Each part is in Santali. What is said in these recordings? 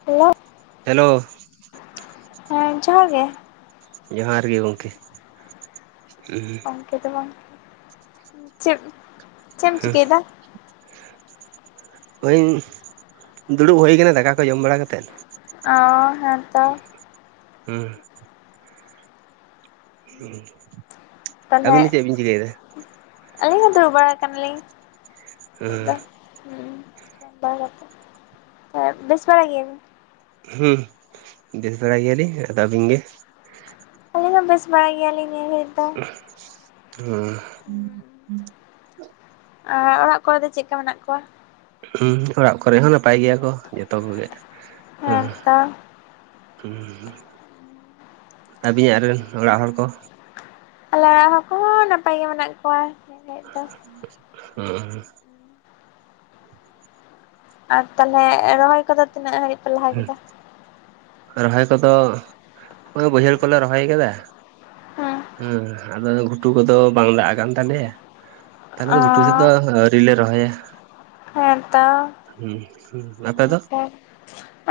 [unintelligible] ᱦᱮᱞᱳ ᱦᱮᱸ ᱡᱚᱦᱟᱨ ᱜᱮ ᱡᱚᱦᱟᱨ ᱜᱮ ᱜᱚᱝᱠᱮ ᱩᱦᱩ ᱠᱮᱫᱚ ᱵᱟᱝ ᱪᱤᱯ ᱦᱮᱸ ᱦᱳᱧ ᱫᱩᱲᱩᱵ ᱦᱳᱭ ᱠᱟᱱᱟ ᱫᱟᱠᱟ ᱠᱚ ᱡᱚᱢ ᱵᱟᱲᱟ ᱠᱟᱛᱮᱜ᱾ ᱚ ᱦᱮᱫ ᱦᱩᱸ ᱦᱩᱸ᱾ ᱛᱟᱦᱞᱮ ᱟᱹᱞᱤᱧ ᱦᱚᱸ ᱫᱩᱲᱩᱵ ᱵᱟᱲᱟ ᱠᱟᱱᱟᱞᱤᱧ᱾ ᱱᱤᱛᱚᱜ ᱫᱚ ᱦᱩᱸ ᱦᱩᱸ ᱵᱟᱝ ᱟᱛᱮ ᱵᱮᱥ ᱵᱟᱲᱟ ᱜᱮᱭᱟᱵᱤᱱ? ᱦᱩᱸ ᱵᱮᱥ ᱵᱟᱲᱟ ᱜᱮᱭᱟᱞᱤᱧ᱾ ᱟᱫᱚ ᱟᱵᱤᱱ ᱜᱮ? ᱟᱞᱤᱧ ᱦᱚ ᱵᱮᱥ ᱵᱟᱲᱟ ᱜᱮᱭᱟᱞᱤᱧ ᱱᱤᱭᱟᱹ ᱜᱷᱟᱹᱨᱤᱡᱽ ᱫᱚ ᱾ ᱦᱩᱸ ᱟ ᱚᱲᱟᱜ ᱠᱚᱨᱮᱜ ᱫᱚ ᱪᱮᱫ ᱠᱟ ᱢᱮᱱᱟᱜ ᱠᱚᱣᱟ? ᱦᱩᱸ ᱚᱲᱟᱜ ᱠᱚᱨᱮᱜ ᱦᱚᱸ ᱱᱟᱯᱟᱭ ᱜᱮᱭᱟ ᱠᱚ ᱡᱷᱚᱛᱚ ᱠᱚᱜᱮ ᱦᱩᱸ᱾ ᱦᱮᱸᱛᱚ ᱦᱩᱸ ᱟᱵᱤᱧᱟᱜ ᱨᱮᱱ ᱚᱲᱟᱜ ᱦᱚᱲ ᱠᱚ? ᱟᱞᱮ ᱚᱲᱟᱜ ᱦᱚᱲ ᱠᱚᱸᱦᱚᱸ ᱱᱟᱯᱟᱭ ᱜᱮ ᱢᱮᱱᱟᱜ ᱠᱚᱣᱟ ᱾ ᱦᱩᱸ ᱟᱨ ᱛᱟᱦᱚᱞᱮ ᱨᱚᱦᱚᱭ ᱠᱚᱫᱚ ᱛᱤᱱᱟᱹᱜ ᱦᱟᱹᱨᱤᱡᱽ? ᱨᱚᱦᱚᱭ ᱠᱚᱫᱚ ᱳᱭ ᱵᱟᱹᱭᱦᱟᱹᱲ ᱠᱚᱞᱮ ᱨᱚᱦᱚᱭ ᱠᱟᱫᱟ᱾ ᱦᱮᱸ ᱦᱩᱸ ᱟᱫᱚ ᱜᱷᱩᱴᱩ ᱠᱚᱫᱚ ᱵᱟᱝ ᱫᱟᱜ ᱠᱟᱱ ᱛᱟᱞᱮᱭᱟ ᱾ ᱛᱟᱦᱚᱞᱮ ᱛᱚ ᱚ ᱜᱷᱩᱴᱩ ᱥᱮᱫᱽ ᱟᱹᱣᱨᱤ ᱨᱚᱦᱚᱭᱟ ᱾ ᱦᱮᱸ ᱛᱚ ᱦᱩᱸ ᱟᱯᱮ ᱫᱚ?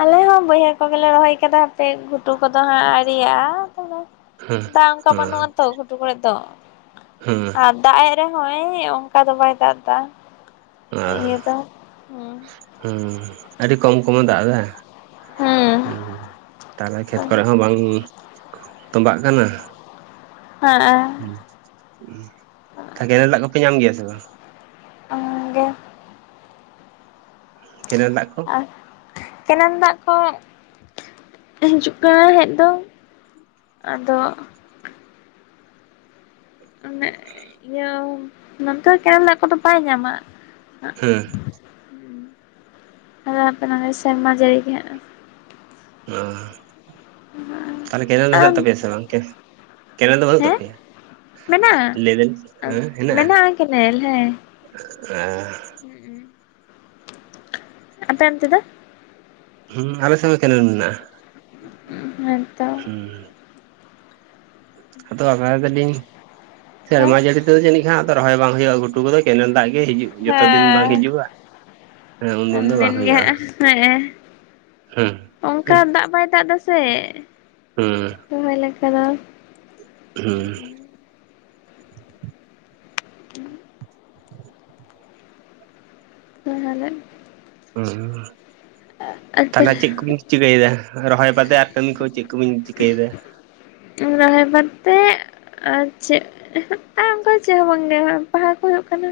ᱟᱞᱮ ᱦᱚᱸ ᱵᱟᱹᱭᱦᱟᱹᱲ ᱠᱚᱜᱮᱞᱮ ᱨᱚᱦᱚᱭ ᱠᱟᱫᱟ ᱦᱟᱯᱮ ᱜᱷᱩᱴᱩ ᱠᱚᱫᱚ ᱦᱟᱸᱜ ᱟᱹᱣᱨᱤᱭᱟᱜᱼᱟ ᱦᱮᱸ ᱾ ᱫᱟᱜ ᱚᱱᱠᱟ ᱵᱟᱹᱱᱩᱜ ᱟᱛᱚ ᱜᱷᱩᱴᱩ ᱠᱚᱨᱮᱜ ᱫᱚ ᱾ ᱦᱩᱸ ᱟᱨ ᱫᱟᱜᱽ ᱮᱜ ᱨᱮᱦᱚᱸᱭ ᱚᱱᱠᱟ ᱫᱚ ᱵᱟᱭ ᱫᱟᱜᱽ ᱫᱟ ᱤᱭᱟᱹ ᱫᱟ ᱦᱩ ᱦᱩᱸ ᱟᱹᱰᱤ ᱠᱚᱢ ᱠᱚᱢ ᱮ ᱫᱟᱜ ᱫᱟᱭ ᱦᱩᱸ᱾ ᱛᱟᱦᱞᱮ ᱠᱷᱮᱛ ᱠᱚᱨᱮ ᱦᱚᱸ ᱵᱟᱝ ᱛᱚᱵᱟᱜ ᱠᱟᱱᱟ᱾ ᱦᱟ ᱟ ᱠᱮᱱᱮᱞ ᱫᱟᱜ ᱠᱚᱯᱮ ᱧᱟᱢ ᱜᱮᱭᱟ ᱥᱮ ᱵᱟ? ᱚᱱᱟᱜᱮ ᱠᱮᱱᱮᱞ ᱫᱟᱜᱽ ᱠᱚ ᱟᱨ ᱠᱮᱱᱮᱞ ᱫᱟᱜᱽ ᱠᱚ ᱦᱤᱡᱩᱜ ᱠᱟᱱᱟᱭ ᱦᱮᱡ ᱫᱚ ᱟᱫᱚ ᱚᱱᱮ ᱤᱭᱟᱹ ᱱᱚᱱᱛᱮ ᱠᱮᱱᱮᱞ ᱫᱟᱜ ᱠᱚᱫᱚ ᱵᱟᱭ ᱧᱟᱢᱟ ᱾ ᱦᱩᱸ ᱟᱞᱮ ᱚᱱᱛᱮ ᱱᱟ ᱥᱮᱨᱢᱟ ᱡᱟ. ᱨᱤ ᱜᱮ ᱦᱟᱜ᱾ ᱚ ᱛᱟᱦᱚᱞᱮ ᱠᱮᱱᱮᱞ ᱫᱚ ᱟᱨ ᱦᱮᱱᱟᱜ ᱛᱟᱯᱮᱭᱟ ᱥᱮ ᱵᱟᱝ ᱞᱮ? ᱠᱮᱱᱮᱞ ᱫᱚ ᱵᱟᱹᱱᱩᱜ ᱦᱮᱸ ᱛᱟᱯᱮᱭᱟ ᱢᱮᱱᱟᱜᱼᱟ ᱞᱟᱹᱭ ᱫᱟᱞᱤᱧ ᱦᱮᱸ ᱦᱮᱱᱟᱜᱼᱟ ᱢᱮᱱᱟᱜᱼᱟ ᱠᱮᱱᱮᱞ ᱦᱮᱸ ᱟ ᱟᱯᱮ ᱚᱱᱛᱮ ᱫᱚ? ᱦᱩᱸᱟᱞᱮᱥᱮᱫ ᱦᱚ ᱠᱮᱱᱮᱞ ᱢᱮᱱᱟᱜᱼᱟ ᱾ ᱦᱮᱸ ᱛᱚ᱾ ᱟᱫᱚ ᱟᱯᱱᱟᱨ ᱠᱟᱫᱤᱧ᱾ ᱦᱮᱸ ᱥᱮᱨᱢᱟ ᱡᱟᱹᱲᱤ ᱛᱮᱫᱚ ᱡᱟᱹᱱᱤᱡ ᱠᱷᱟᱱ ᱟᱫᱚ ᱨᱚᱦᱚᱭ ᱵᱟᱝ ᱦᱳᱭᱳᱜᱼᱟ, ᱜᱷᱩᱴᱩ ᱠᱚᱫᱚ ᱠᱮᱱᱮᱞ ᱫᱟᱜ ᱜᱮ ᱦᱤᱡᱩᱜ ᱡᱚᱛᱚ ᱫᱤᱱ ᱵᱟᱝ ᱦᱮᱸ ᱦᱤᱡᱩᱜᱼᱟ᱾ ᱦᱮᱸ ᱩᱱ ᱫᱤᱱ ᱫᱚ ᱵᱟᱝ ᱫᱤᱱ ᱜᱮ ᱦᱩᱭᱩᱜᱼᱟ ᱦᱮᱸᱮᱜ ᱦᱮᱸ ᱮ᱾ ᱚᱱᱠᱟ ᱫᱟᱜ ᱵᱟᱭ ᱫᱟᱜ ᱫᱟᱥᱮ, ᱦᱩᱸ ᱨᱚᱦᱚᱭ ᱞᱮᱠᱟ ᱫᱚ ᱾ ᱦᱩᱸ᱾ ᱛᱟᱦᱚᱞᱮ? ᱦᱩᱸ᱾ ᱟᱫᱚ ᱛᱟᱦᱚᱞᱮ ᱪᱮᱫ ᱠᱚᱵᱤᱱ ᱪᱤᱠᱟᱹᱭᱮᱫᱟ, ᱨᱚᱦᱚᱭ ᱵᱟᱫᱮ ᱟᱨ ᱠᱟᱹᱢᱤ ᱠᱚ ᱪᱮᱫ ᱠᱩᱵᱤᱧ ᱪᱤᱠᱟᱹᱭᱮᱫᱟ? ᱟᱫᱚ ᱨᱚᱦᱚᱭ ᱵᱟᱨᱛᱮ ᱟᱨ ᱪᱮᱫ, [unintelligible] ᱟᱨ ᱚᱱᱠᱟ ᱪᱮᱫ ᱦᱚᱸ ᱵᱟᱝ ᱜᱮ ᱦᱚᱜ-ᱚᱭ ᱯᱟᱲᱦᱟᱣ ᱠᱚ ᱦᱳᱭᱤᱜ ᱠᱟᱱᱟ᱾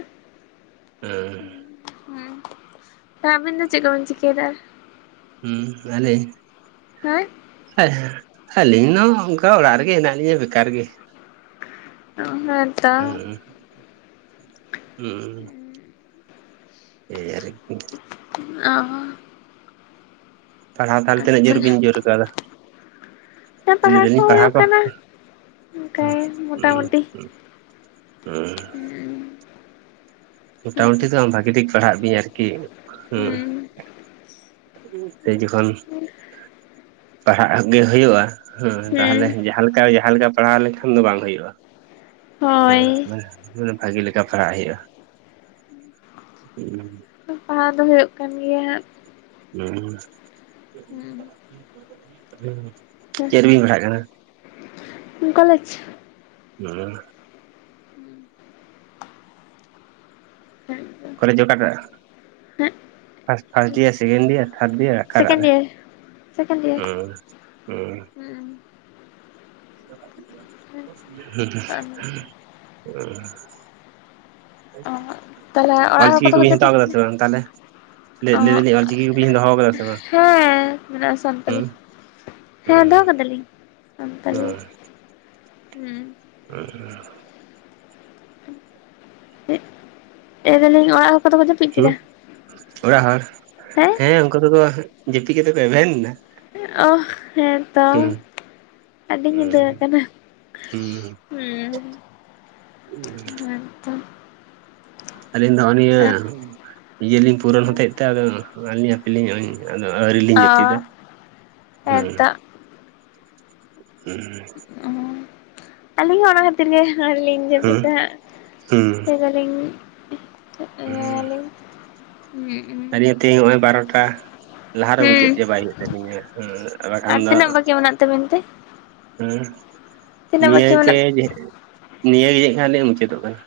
ᱦᱩᱸ᱾ ᱛᱚ ᱟᱵᱤᱱ ᱫᱚ ᱪᱮᱫ ᱠᱚᱵᱤᱱ ᱪᱤᱠᱟᱭᱫᱟ? ᱦᱩᱸ, ᱟᱞᱤᱧ? ᱦᱮᱸ᱾ ᱦᱮᱸ ᱦᱟᱹᱞᱤᱧ ᱱᱚ ᱚᱱᱠᱟ ᱚᱲᱟᱜ ᱨᱮᱜᱮᱢ ᱦᱮᱱᱟᱜ ᱞᱤᱧᱟ ᱵᱮᱠᱟᱨ ᱜᱮ᱾ ᱦᱮᱸ ᱛᱚ᱾ [inaudible] [unintelligible] ᱚ᱾ ᱯᱟᱲᱦᱟᱣ ᱛᱟᱦᱚᱞᱮ ᱛᱤᱱᱟᱹᱜ ᱡᱳᱨ ᱵᱤᱱ ᱟᱪᱪᱷᱟ ᱡᱳᱨ ᱠᱟᱣᱫᱟ? ᱞᱟᱹᱭ ᱫᱟᱞᱤᱧ ᱯᱟᱲᱦᱟᱣ ᱠᱚ ᱚᱱᱠᱟ ᱢᱚᱴᱟᱢᱩᱴᱤ [unintelligible] [inaudible] ᱦᱩᱸ ᱢᱳᱴᱟᱢᱩᱴᱤ ᱫᱚ ᱵᱟᱝ ᱵᱷᱟᱜᱤ ᱴᱷᱤᱠ ᱯᱟᱲᱦᱟᱜ ᱵᱤᱧ ᱟᱨᱠᱤ ᱦᱩᱸ᱾ ᱥᱮᱤ ᱡᱚᱠᱷᱚᱱ ᱯᱟᱲᱦᱟᱜ ᱜᱮ ᱦᱤᱭᱳᱜᱼᱟ᱾ ᱦᱩᱸ, ᱛᱟᱦᱚᱞᱮ ᱡᱟᱦᱟᱸ ᱞᱮᱠᱟ ᱡᱟᱦᱟᱸ ᱞᱮᱠᱟ ᱯᱟᱲᱦᱟᱣ ᱞᱮᱠᱷᱟᱱ ᱫᱚ ᱵᱟᱝ ᱦᱳᱭᱩᱜᱼᱟ᱾ ᱦᱳᱭ ᱦᱮᱸ ᱦᱳᱭ ᱢᱟᱱᱮ ᱵᱷᱟᱜᱮ ᱞᱮᱠᱟ ᱯᱟᱲᱦᱟᱜ ᱦᱳᱭᱩᱜᱼᱟ᱾ [inaudible] ᱯᱟᱲᱦᱟᱣ ᱫᱚ ᱦᱳᱭᱳᱜ ᱠᱟᱱ ᱜᱮᱭᱟ ᱦᱟᱸᱜ᱾ ᱦᱩᱸ, ᱦᱟᱸᱜ ᱪᱮᱫ ᱨᱮᱵᱤᱱ ᱯᱟᱲᱦᱟᱜ ᱠᱟᱱᱟ? ᱦᱩᱸ, ᱠᱚᱞᱮᱡᱽ᱾ [inaudible] ᱦᱮᱸ ᱠᱚᱞᱮᱡᱽ ᱚᱠᱟᱴᱟᱜ? First first year, second year third year? ᱚᱠᱟᱴᱟᱜ ᱥᱮᱠᱮᱱᱰ ᱨᱮ? ᱤᱭᱟᱨ ᱥᱮᱠᱮᱱᱰ ᱤᱭᱟᱨ ᱦᱩᱸ ᱦᱩᱸ᱾ ᱦᱩᱸ [unintelligible] [inaudible] ᱛᱟᱦᱚᱞᱮ ᱚᱲᱟᱜ ᱦᱚᱲ ᱚᱞᱪᱤᱠᱤ ᱠᱚᱫᱚ ᱠᱚ ᱠᱚᱵᱤᱱ ᱦᱟᱛᱟᱣ ᱡᱟᱹᱯᱤᱫ ᱠᱟᱫᱟ ᱥᱮ ᱠᱮᱫᱟ ᱵᱟᱝ ᱛᱟᱦᱚᱞᱮ? ᱞᱟᱹᱭ ᱚ ᱫᱟᱞᱤᱧ ᱚᱞᱪᱤᱠᱤ ᱠᱚᱵᱤᱱ ᱫᱚᱦᱚᱣ ᱟᱠᱟᱫᱟ ᱥᱮ ᱵᱟᱝ? ᱦᱮᱸ ᱢᱮᱱᱥᱜ ᱢᱮᱱᱟ-ᱟᱥ᱾ ᱥᱟᱱᱛᱟᱞᱤ, ᱦᱩᱸ ᱦᱮᱸ ᱫᱚᱦᱚ ᱠᱟᱫᱟᱞᱤᱧ ᱥᱟᱱᱛᱟᱞᱤ, ᱦᱩᱸ᱾ [inaudible] ᱞᱟᱹᱭᱫᱟᱞᱤᱧ ᱚᱲᱟᱜ ᱠᱚᱫᱚ ᱠᱚ ᱡᱟᱹᱯᱤᱫ ᱦᱩᱸ ᱠᱮᱫᱟ? ᱚᱲᱟᱜ ᱦᱚᱲ, ᱦᱮᱸ ᱩᱱᱠᱩ ᱫᱚᱠᱚ ᱡᱟᱹᱯᱤᱫ ᱠᱟᱛᱮᱜ ᱠᱚ ᱮᱵᱷᱮᱱᱮᱱᱟ᱾ ᱚᱦ ᱦᱮᱸ ᱛᱚ, ᱟᱹᱰᱤ ᱧᱤᱫᱟᱹ ᱟᱠᱟᱱᱟ᱾ ᱦᱩᱸ [unintelligible] ᱮᱠᱫᱚᱢ ᱟᱹᱞᱤᱧ ᱫᱚ ᱱᱚᱜ ᱱᱤᱭᱟᱹ ᱤᱭᱟᱹ ᱞᱤᱧ ᱯᱩᱨᱚᱱ ᱦᱚᱛᱮᱫ ᱛᱮ ᱟᱫᱚ ᱟᱹᱞᱤᱧ ᱟᱹᱞᱤᱧ [unintelligible] ᱟᱫᱚ ᱟᱹᱣᱨᱤ ᱞᱤᱧ ᱟ ᱡᱟᱹᱯᱤᱫᱟ ᱾ ᱦᱩᱸ ᱮᱫᱟᱜ ᱾ ᱦᱩᱸ ᱾ ᱟᱹᱞᱤᱧ ᱦᱚᱸ ᱚᱱᱟ ᱠᱷᱟᱹᱛᱤᱨ ᱜᱮ ᱟᱹᱣᱨᱤᱞᱤᱧ ᱦᱩᱸ ᱡᱟᱹᱯᱤᱫᱟ ᱦᱟᱸᱜ ᱦᱩᱸ ᱞᱟᱹᱭᱫᱟᱞᱤᱧ ᱦᱩᱸ ᱟᱞᱤᱧ ᱦᱚᱸ ᱛᱤᱦᱤᱧ ᱦᱚᱜᱼᱚᱭ ᱵᱟᱨᱚᱴᱟ ᱞᱟᱦᱟ ᱨᱮ ᱦᱩᱸ ᱢᱩᱪᱟᱹᱫ ᱪᱟᱵᱟᱭ ᱦᱩᱭᱩᱜ ᱛᱟᱹᱞᱤᱧᱟ, ᱵᱟᱠᱷᱟᱱ ᱟᱨ ᱫᱚ ᱛᱤᱱᱟᱹᱜ ᱵᱟᱹᱠᱤ ᱢᱮᱱᱟᱜ ᱛᱟᱵᱤᱱ ᱛᱮ ᱦᱩᱸ, ᱛᱤᱱᱟᱹᱜ ᱵᱟᱹᱠᱤ ᱱᱤᱭᱟᱹᱜᱮ ᱢᱮᱱᱟᱜ [inaudible] ᱱᱤᱭᱟᱹᱜᱮ ᱡᱟᱱᱤᱡ ᱠᱷᱚᱱ [inaudible] ᱢᱩᱪᱟᱹᱫᱚᱜ ᱠᱟᱱᱟ᱾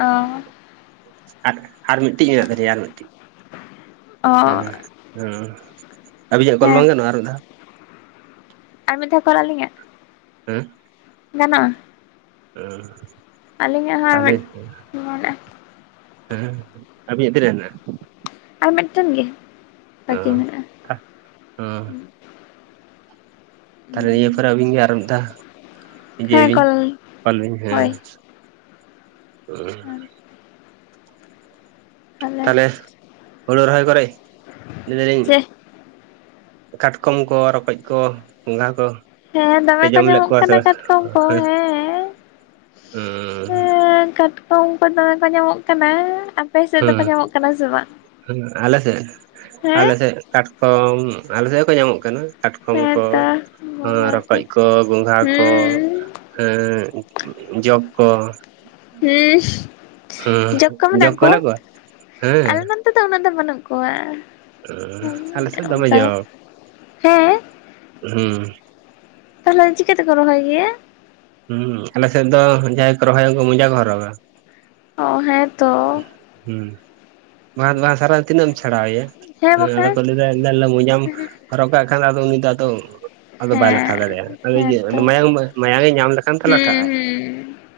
ᱚ ᱟᱨ ᱟᱨ ᱢᱤᱫᱴᱤᱡ ᱢᱮᱱᱟᱜ ᱛᱟᱞᱤᱧᱟ ᱟᱨ ᱢᱤᱫᱴᱤᱡ᱾ ᱚ ᱦᱮᱸ ᱦᱮᱸ ᱟᱹᱵᱤᱧᱟᱜ ᱠᱚᱞ ᱦᱮᱸ ᱵᱟᱝ ᱜᱟᱱᱚᱜᱼᱟ ᱟᱨ ᱢᱤᱫ ᱫᱷᱟᱣ? ᱟᱨ ᱢᱤᱫ ᱫᱷᱟᱣ ᱠᱚᱞ ᱟᱹᱞᱤᱧᱟᱜ ᱦᱮᱸ ᱾ ᱜᱟᱱᱚᱜᱼᱟ ᱾ ᱦᱚᱸ ᱟᱨ ᱛᱟᱦᱚᱞᱮ ᱢᱤᱫ ᱢᱮᱱᱟᱜᱼᱟ ᱦᱮᱸ ᱟᱵᱤᱱᱟᱜ ᱛᱤᱱᱟᱹᱜ ᱦᱮᱱᱟᱜᱼᱟ? ᱟᱨ ᱢᱤᱫᱴᱮᱱ ᱜᱮ ᱾ ᱚᱸ [inaudible] ᱦᱩᱸ ᱾ ᱛᱟᱦᱚᱞᱮ ᱱᱤᱭᱟᱹ ᱯᱚᱨᱮ ᱟᱹᱵᱤᱱ ᱜᱮ ᱟᱨ ᱢᱤᱫ ᱫᱷᱟ ᱤᱡᱟᱹᱭ ᱦᱮᱸ ᱵᱤᱱ ᱠᱚᱞ ᱠᱚᱞ ᱵᱤᱱ ᱦᱮᱸ ᱦᱳᱭ ᱾ [inaudible] ᱛᱟᱦᱚᱞᱮ ᱛᱟᱦᱞᱮ ᱦᱳᱲᱳ ᱨᱚᱦᱚᱭ ᱠᱚᱨᱮ ᱞᱟᱹᱭ ᱫᱟᱞᱤᱧ ᱪᱮ ᱠᱟᱴᱠᱚᱢ ᱠᱚ ᱨᱚᱠᱚᱡ ᱠᱚ ᱜᱚᱸᱜᱷᱟ ᱠᱚ ᱦᱮᱸ ᱯᱮ ᱫᱚᱢᱮ ᱠᱚ ᱡᱚᱢ ᱞᱮᱫ ᱧᱟᱢᱚᱜ ᱠᱚᱣᱟ ᱥᱮ ᱠᱟᱱᱟ ᱵᱟᱝ ᱠᱟᱴᱠᱚᱢ ᱠᱚ ᱦᱮᱸᱻ ᱦᱩᱸᱻ ᱛᱚ ᱩᱝᱠᱩ ᱫᱚᱢᱮ ᱠᱚ ᱧᱟᱢᱚᱜ ᱠᱟᱱᱟ ᱾ ᱦᱩᱸ, ᱟᱞᱮ ᱥᱮᱜ ᱦᱮᱸ ᱟᱞᱮ ᱥᱮᱜ ᱠᱟᱴᱠᱚᱢ ᱟᱞᱮ ᱥᱮᱫ ᱦᱚᱸ ᱠᱚ ᱧᱟᱢᱚᱜ ᱠᱟᱱᱟ ᱠᱟᱴᱠᱚᱢ ᱠᱚ ᱦᱮᱸᱛᱚ ᱨᱚᱠᱚᱡ ᱠᱚ ᱜᱚᱸᱜᱷᱟ ᱠᱚ ᱦᱩᱸ ᱦᱮᱸ ᱡᱚᱸᱠ ᱠᱚ ᱾ ᱤᱥᱻ ᱡᱚᱜ ᱠᱚ ᱢᱮᱱᱟᱜ ᱠᱚᱣᱟ! ᱟᱞᱮ ᱦᱮᱸ ᱫᱚ ᱱᱚᱛᱮ ᱫᱚ ᱩᱱᱟᱹᱜ ᱫᱚ ᱵᱟᱹᱱᱩᱜ ᱠᱚᱣᱟ᱾ ᱟᱞᱮ ᱥᱮᱜ ᱫᱚᱢᱮ ᱚᱱᱠᱟ ᱫᱚ ᱡᱚᱸᱠ, ᱦᱮᱸ ᱦᱩᱸ ᱾ ᱛᱟᱦᱚᱞᱮ ᱫᱚ ᱪᱤᱠᱟᱹᱛᱮᱠᱚ ᱨᱚᱦᱚᱭ ᱜᱮᱭᱟ? ᱦᱩᱸ ᱟᱞᱮ ᱥᱮᱫ ᱫᱚ ᱡᱟᱦᱟᱸᱭ ᱠᱚ ᱨᱚᱦᱚᱭᱟ ᱩᱝᱠᱩ ᱢᱩᱡᱟ ᱠᱚ ᱦᱚᱨᱚᱜᱟ ᱾ ᱚ, ᱦᱮᱸ ᱛᱚ ᱾ ᱦᱮᱸ, ᱵᱟᱠᱷᱟᱱ ᱫᱚ ᱵᱟᱝ ᱥᱟᱨᱟ ᱛᱤᱱᱟᱹᱜ ᱮᱢ ᱪᱷᱟᱲᱟᱣᱮᱭᱟ? ᱦᱮᱸ ᱟᱫᱚ ᱠᱚ ᱞᱟᱹᱭ [unintelligible] ᱢᱚᱡᱟᱢ ᱦᱚᱨᱚᱜ ᱠᱟᱜ ᱠᱷᱟᱱᱫᱚ ᱟᱫᱚ ᱩᱱᱤ ᱫᱚ ᱟᱫᱚ ᱟᱫᱚ ᱵᱟᱭ ᱞᱟᱴᱷᱟ ᱦᱮᱸ ᱫᱟᱲᱮᱭᱟᱜᱼᱟ᱾ ᱟᱫᱚ ᱤᱭᱟᱹ ᱦᱮᱸᱛᱚ ᱢᱟᱭᱟᱝ ᱢᱟᱭᱟᱝ ᱮ ᱧᱟᱢ ᱞᱮᱠᱷᱟᱱ ᱛᱚ ᱴᱷᱟᱜ ᱦᱩᱸ ᱟᱭ ᱾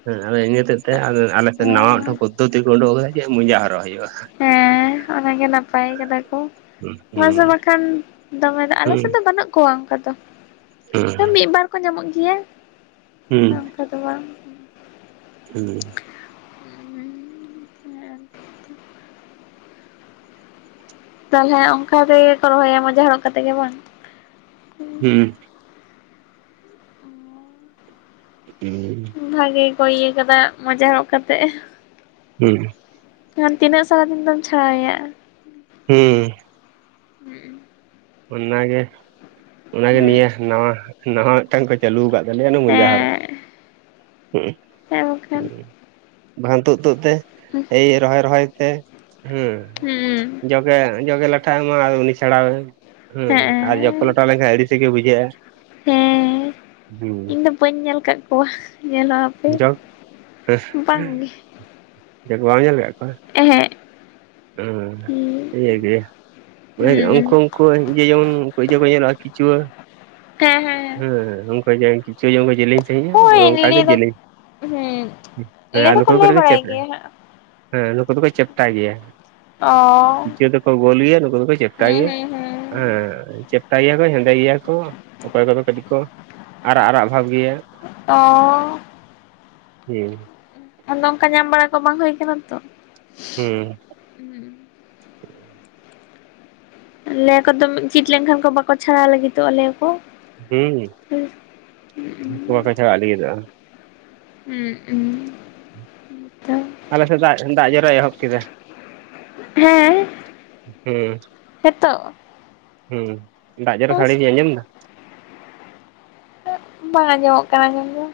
ᱦᱮᱸ ᱟᱫᱚ ᱤᱱᱟᱹ ᱦᱚᱛᱮᱡ ᱛᱮ ᱟᱫᱚ ᱟᱞᱮᱥᱮᱱ ᱱᱟᱣᱟ ᱦᱩᱸ ᱢᱤᱫᱴᱮᱱ ᱯᱚᱫᱽᱫᱷᱚᱛᱤ ᱠᱚ ᱩᱰᱩᱜ ᱠᱟᱫᱟ ᱡᱮ ᱢᱚᱡᱟ ᱦᱚᱨᱚᱜ ᱦᱩᱭᱩᱜᱼᱟ᱾ ᱦᱮᱸ ᱚᱱᱟᱜᱮ ᱱᱟᱯᱟᱭ ᱠᱟᱫᱟ ᱠᱚ, ᱦᱩᱸ ᱢᱟᱥᱮ ᱵᱟᱠᱷᱟᱱ ᱫᱚᱢᱮ ᱫᱚ ᱟᱞᱮ ᱥᱮᱫ ᱫᱚ ᱵᱟᱹᱱᱩᱜ ᱠᱚᱣᱟ ᱚᱝᱠᱟ ᱫᱚ ᱾ ᱦᱮᱸ᱾ ᱦᱮᱸ ᱢᱤᱫ ᱵᱟᱨ ᱠᱚ ᱧᱟᱢᱚᱜ ᱜᱮᱭᱟ᱾ ᱦᱩᱸ᱾ ᱚᱝᱠᱟ ᱫᱚ ᱵᱟᱝ ᱾ ᱦᱮᱸ᱾ ᱛᱟᱦᱚᱞᱮ ᱚᱝᱠᱟ ᱛᱮᱜᱮ ᱠᱚ ᱨᱚᱦᱚᱭᱟ ᱢᱚᱡᱮ ᱦᱚᱨᱚᱜ ᱠᱟᱛᱮ ᱜᱮ ᱵᱟᱝ? ᱦᱮᱸ᱾ [inaudible] ᱵᱷᱟᱜᱮ ᱜᱮᱠᱚ ᱤᱭᱟᱹ ᱠᱟᱫᱟ ᱢᱚᱡᱟ ᱦᱚᱨᱟᱜ ᱠᱟᱛᱮᱜ᱾ ᱦᱮᱸ᱾ ᱠᱷᱟᱱ ᱛᱤᱱᱟᱹᱜ ᱥᱟᱨᱟ ᱫᱤᱱ ᱫᱚᱢ ᱪᱷᱟᱲᱟᱣᱮᱭᱟ? ᱦᱩᱸ᱾ ᱦᱩᱸᱜ-ᱩᱸ᱾ ᱚᱱᱟᱜᱮ ᱚᱱᱟᱜᱮ ᱱᱤᱭᱟᱹ ᱱᱟᱣᱟ ᱱᱟᱣᱟ ᱢᱤᱫᱴᱟᱝ ᱠᱚ ᱪᱟᱹᱞᱩ ᱟᱠᱟᱫ ᱛᱟᱞᱮᱭᱟ ᱚᱱᱟ ᱢᱚᱡᱟ ᱦᱚᱨᱚᱜ᱾ ᱦᱮᱸ ᱦᱮᱸ ᱵᱟᱠᱷᱟᱱ᱾ ᱵᱟᱠᱷᱟᱱ ᱛᱳᱫ ᱛᱳᱫ ᱛᱮ᱾ [inaudible] ᱮᱭ ᱨᱚᱦᱚᱭ ᱨᱚᱦᱚᱭ ᱛᱮ ᱦᱩᱸ, ᱦᱮᱸ ᱡᱚᱜᱮ ᱡᱚᱜᱮ ᱞᱟᱴᱷᱟ ᱟᱢᱟ ᱟᱫᱚ ᱩᱱᱤ ᱪᱷᱟᱲᱟᱣᱮᱢ᱾ ᱦᱩᱸ ᱟᱨ ᱡᱚᱠ ᱠᱚ ᱦᱮᱸ ᱞᱚᱴᱟᱣ ᱞᱮᱱᱠᱷᱟᱡ ᱟᱹᱲᱤ ᱥᱮᱜᱮ ᱵᱩᱡᱷᱟᱹᱜᱼᱟ᱾ ᱦᱮᱸ ᱤᱧ ᱦᱮᱸ ᱫᱚ ᱵᱟᱹᱧ ᱧᱮᱞ ᱟᱠᱟᱜ ᱠᱚᱣᱟ ᱧᱮᱞ ᱦᱚᱸ᱾ ᱦᱟᱯᱮ ᱡᱚᱠ, ᱵᱟᱝᱜᱮ ᱡᱚᱠ ᱵᱟᱢ ᱧᱮᱞ ᱠᱟᱜ ᱠᱚᱣᱟ? ᱮᱸ-ᱦᱮᱸᱜ᱾ ᱚ [inaudible] [inaudible] ᱦᱩᱸ ᱩᱱᱠᱩ ᱩᱱᱠᱩ ᱤᱭᱟᱹ ᱡᱮᱢᱚᱱ ᱤᱭᱟᱹ ᱠᱚ ᱧᱮᱞᱚᱜᱼᱟ ᱠᱤᱪᱩᱣᱟᱹ᱾ ᱦᱮᱸ ᱦᱮᱸ ᱩᱱᱠᱩ ᱡᱮ ᱠᱤᱪᱣᱟᱹ ᱡᱮᱢᱚᱱ ᱠᱚ ᱡᱮᱞᱮᱧ ᱥᱟᱹᱦᱤᱡ-ᱟ ᱚᱱᱮ ᱦᱳᱭ ᱚᱱᱠᱟᱜᱮ ᱞᱟᱹᱭ ᱫᱚ ᱡᱮᱞᱮᱧ᱾ ᱦᱩᱸ ᱦᱮᱸ ᱞᱟᱹᱭ ᱟᱨ ᱱᱩᱠᱩ ᱫᱚᱠᱚ ᱫᱚ ᱞᱟᱹᱭ ᱠᱟᱴᱤᱡ ᱠᱚ ᱪᱮᱯ, ᱵᱟᱲᱟᱭ ᱜᱮᱭᱟ ᱦᱟᱸᱜ ᱦᱮᱸ ᱱᱩᱠᱩ ᱫᱚᱠᱚ ᱪᱮᱯᱴᱟ ᱜᱮᱭᱟ᱾ ᱚ ᱠᱤᱪᱣᱟᱹ ᱫᱚᱠᱚ ᱜᱳᱞ ᱜᱮᱭᱟ ᱱᱩᱠᱩ ᱫᱚᱠᱚ ᱪᱮᱯᱴᱟ ᱦᱩᱸ ᱜᱮᱭᱟᱢ, ᱦᱩᱸ ᱦᱩᱸ ᱦᱮᱸ ᱪᱮᱯ ᱴᱟ ᱜᱮᱭᱟ ᱠᱚ ᱦᱮᱸᱫᱮ ᱜᱮᱭᱟ ᱠᱚ ᱚᱠᱚᱭ ᱠᱚᱫᱚ ᱠᱟᱹᱴᱤᱡ ᱠᱚ ᱟᱨᱟᱜ ᱟᱨᱟᱜ ᱚᱵᱷᱟᱵᱽ ᱜᱮᱭᱟ᱾ ᱚᱻ [inaudible] ᱟᱫᱚ ᱚᱱᱠᱟ ᱧᱟᱢ ᱵᱟᱲᱟ ᱠᱚ ᱵᱟᱝ ᱦᱩᱭ ᱠᱟᱱᱟ ᱛᱚ᱾ ᱦᱩᱸ᱾ ᱞᱮᱭᱟ ᱠᱚ ᱫᱚᱢᱮ ᱪᱤᱴ ᱞᱮᱱᱠᱷᱟᱱ ᱠᱚ ᱵᱟᱠᱚ ᱪᱷᱟᱲᱟᱣ ᱞᱟᱹᱜᱤᱫᱚᱜᱼᱟ ᱞᱮᱭᱟ ᱠᱚ᱾ ᱦᱩᱸ, ᱩᱱᱠᱩ ᱵᱟᱠᱚ ᱪᱷᱟᱲᱟᱜ ᱞᱟᱹᱜᱤᱫᱚᱜᱼᱟ᱾ ᱦᱩᱸ [inaudible] [inaudible] ᱟᱞᱮ ᱥᱮᱫ ᱫᱟᱜ ᱫᱟᱜ ᱡᱚᱨᱚᱭ ᱮᱦᱚᱵ ᱠᱮᱫᱟ, ᱦᱩᱸ᱾ ᱦᱮᱛᱳᱜ? ᱦᱩᱸ, ᱫᱟᱜ ᱡᱚᱨ ᱥᱟᱲᱮ ᱵᱤᱧ ᱟᱸᱡᱚᱢ ᱫᱟ? ᱵᱟᱝ ᱟᱸᱡᱚᱢᱚᱜ ᱠᱟᱱᱟ ᱟᱸᱡᱚᱢ ᱫᱚ᱾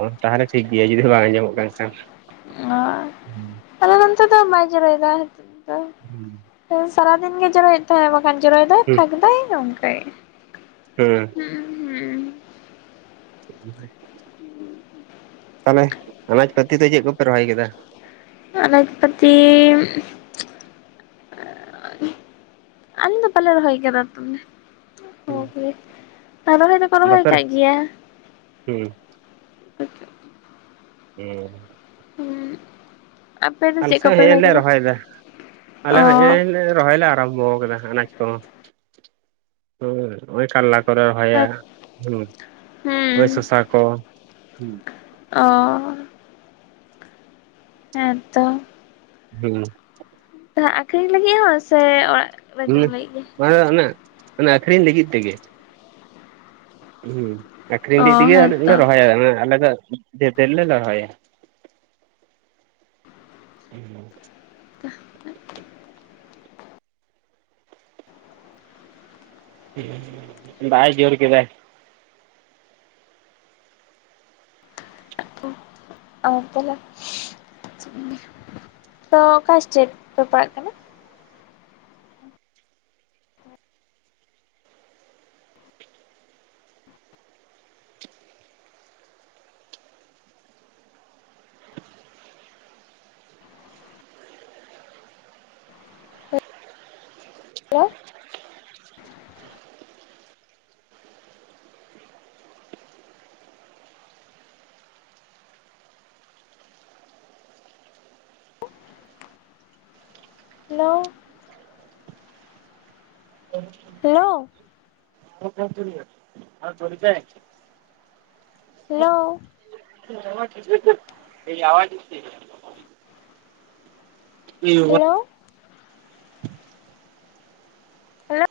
ᱚ ᱛᱟᱦᱚᱞᱮ ᱴᱷᱤᱠ ᱜᱮᱭᱟ ᱡᱩᱫᱤ ᱵᱟᱝ ᱟᱸᱡᱚᱢᱚᱜ ᱠᱟᱱ ᱠᱷᱟᱱ᱾ ᱚ ᱟᱞᱮ ᱫᱚ ᱱᱚᱛᱮ ᱫᱚ ᱵᱟᱭ ᱡᱚᱨᱚᱭ ᱫᱟ ᱦᱤᱛᱳᱜ ᱫᱚ᱾ ᱦᱩᱸ᱾ ᱦᱮᱸ ᱥᱟᱨᱟᱫᱤᱱ ᱜᱮ ᱡᱚᱨᱚᱭᱮᱫ ᱛᱟᱦᱮᱸᱜ ᱵᱟᱠᱷᱟᱱ ᱡᱚᱨᱚᱭ ᱫᱟᱭ ᱯᱷᱟᱸᱠ ᱫᱟᱭ ᱚᱝᱠᱟᱭ᱾ ᱦᱩᱸ᱾ [inaudible] ᱛᱟᱦᱚᱞᱮ ᱟᱱᱟᱡ ᱯᱟᱹᱛᱤ ᱫᱚ ᱪᱮᱫ ᱠᱚᱯᱮ ᱨᱚᱦᱚᱭ ᱠᱮᱫᱟ? ᱟᱱᱟᱡ ᱯᱟᱛᱤᱻ ᱟᱞᱤᱧ ᱫᱚ ᱵᱟᱞᱮ ᱨᱚᱦᱚᱭ ᱠᱟᱫᱟ [inaudible] ᱟᱨ ᱨᱚᱦᱚᱭ ᱫᱚᱠᱚ ᱨᱚᱦᱚᱭ ᱵᱟᱯᱮ ᱠᱟᱜ ᱜᱮᱭᱟ᱾ ᱦᱩᱸ᱾ [inaudible] ᱦᱮᱸ᱾ ᱦᱩᱸ ᱟᱯᱮ ᱫᱚ ᱪᱮᱫ ᱟᱞᱮᱥᱮᱫ ᱠᱚᱯᱮ ᱦᱮᱡ ᱮᱞ ᱞᱮ ᱠᱟᱫᱟ ᱨᱚᱦᱚᱭ ᱫᱟ ᱟᱞᱮ ᱚ ᱦᱚᱸ ᱦᱮ ᱞᱮ ᱨᱚᱦᱚᱭ ᱞᱮ ᱟᱨᱟᱢᱵᱷᱚ ᱟᱠᱟᱫᱟ᱾ ᱦᱩᱸ [inaudible] [unintelligible] ᱚᱻ ᱦᱮᱸᱛᱚ᱾ ᱦᱮᱸ [inaudible] ᱟᱠᱷᱨᱤᱧ ᱞᱟᱜᱤᱫ ᱦᱚᱸ ᱥᱮ ᱚᱲᱟᱜᱼᱼ ᱦᱮᱸ ᱚᱱᱟ ᱚᱱᱟᱮ ᱟᱠᱠᱷᱨᱤᱧ ᱞᱟᱹᱜᱤᱫ ᱛᱮᱜᱮ [inaudible] ᱟᱠᱷᱨᱤᱧ ᱚ ᱞᱟᱹᱜᱤᱫ ᱛᱮᱜᱮ ᱞᱮ ᱦᱮᱸᱛᱚ ᱨᱚᱦᱚᱭᱟ ᱟᱞᱮ ᱫᱚ ᱰᱷᱮᱨ ᱰᱷᱮᱨᱞᱮ ᱨᱚᱦᱚᱭᱟ᱾ ᱦᱩᱸ [inaudible] ᱦᱸ ᱫᱟᱭ ᱡᱮ ᱠᱮᱫᱮᱫ [inaudible] ᱟ ᱛᱚ ᱚᱠᱟ ᱥᱴᱮᱴ ᱯᱮ ᱯᱟᱲᱟᱜ ᱠᱟᱱᱟ? Hello, hello, hello [unintelligible] hello [unintelligible] [unintelligible] hello hello,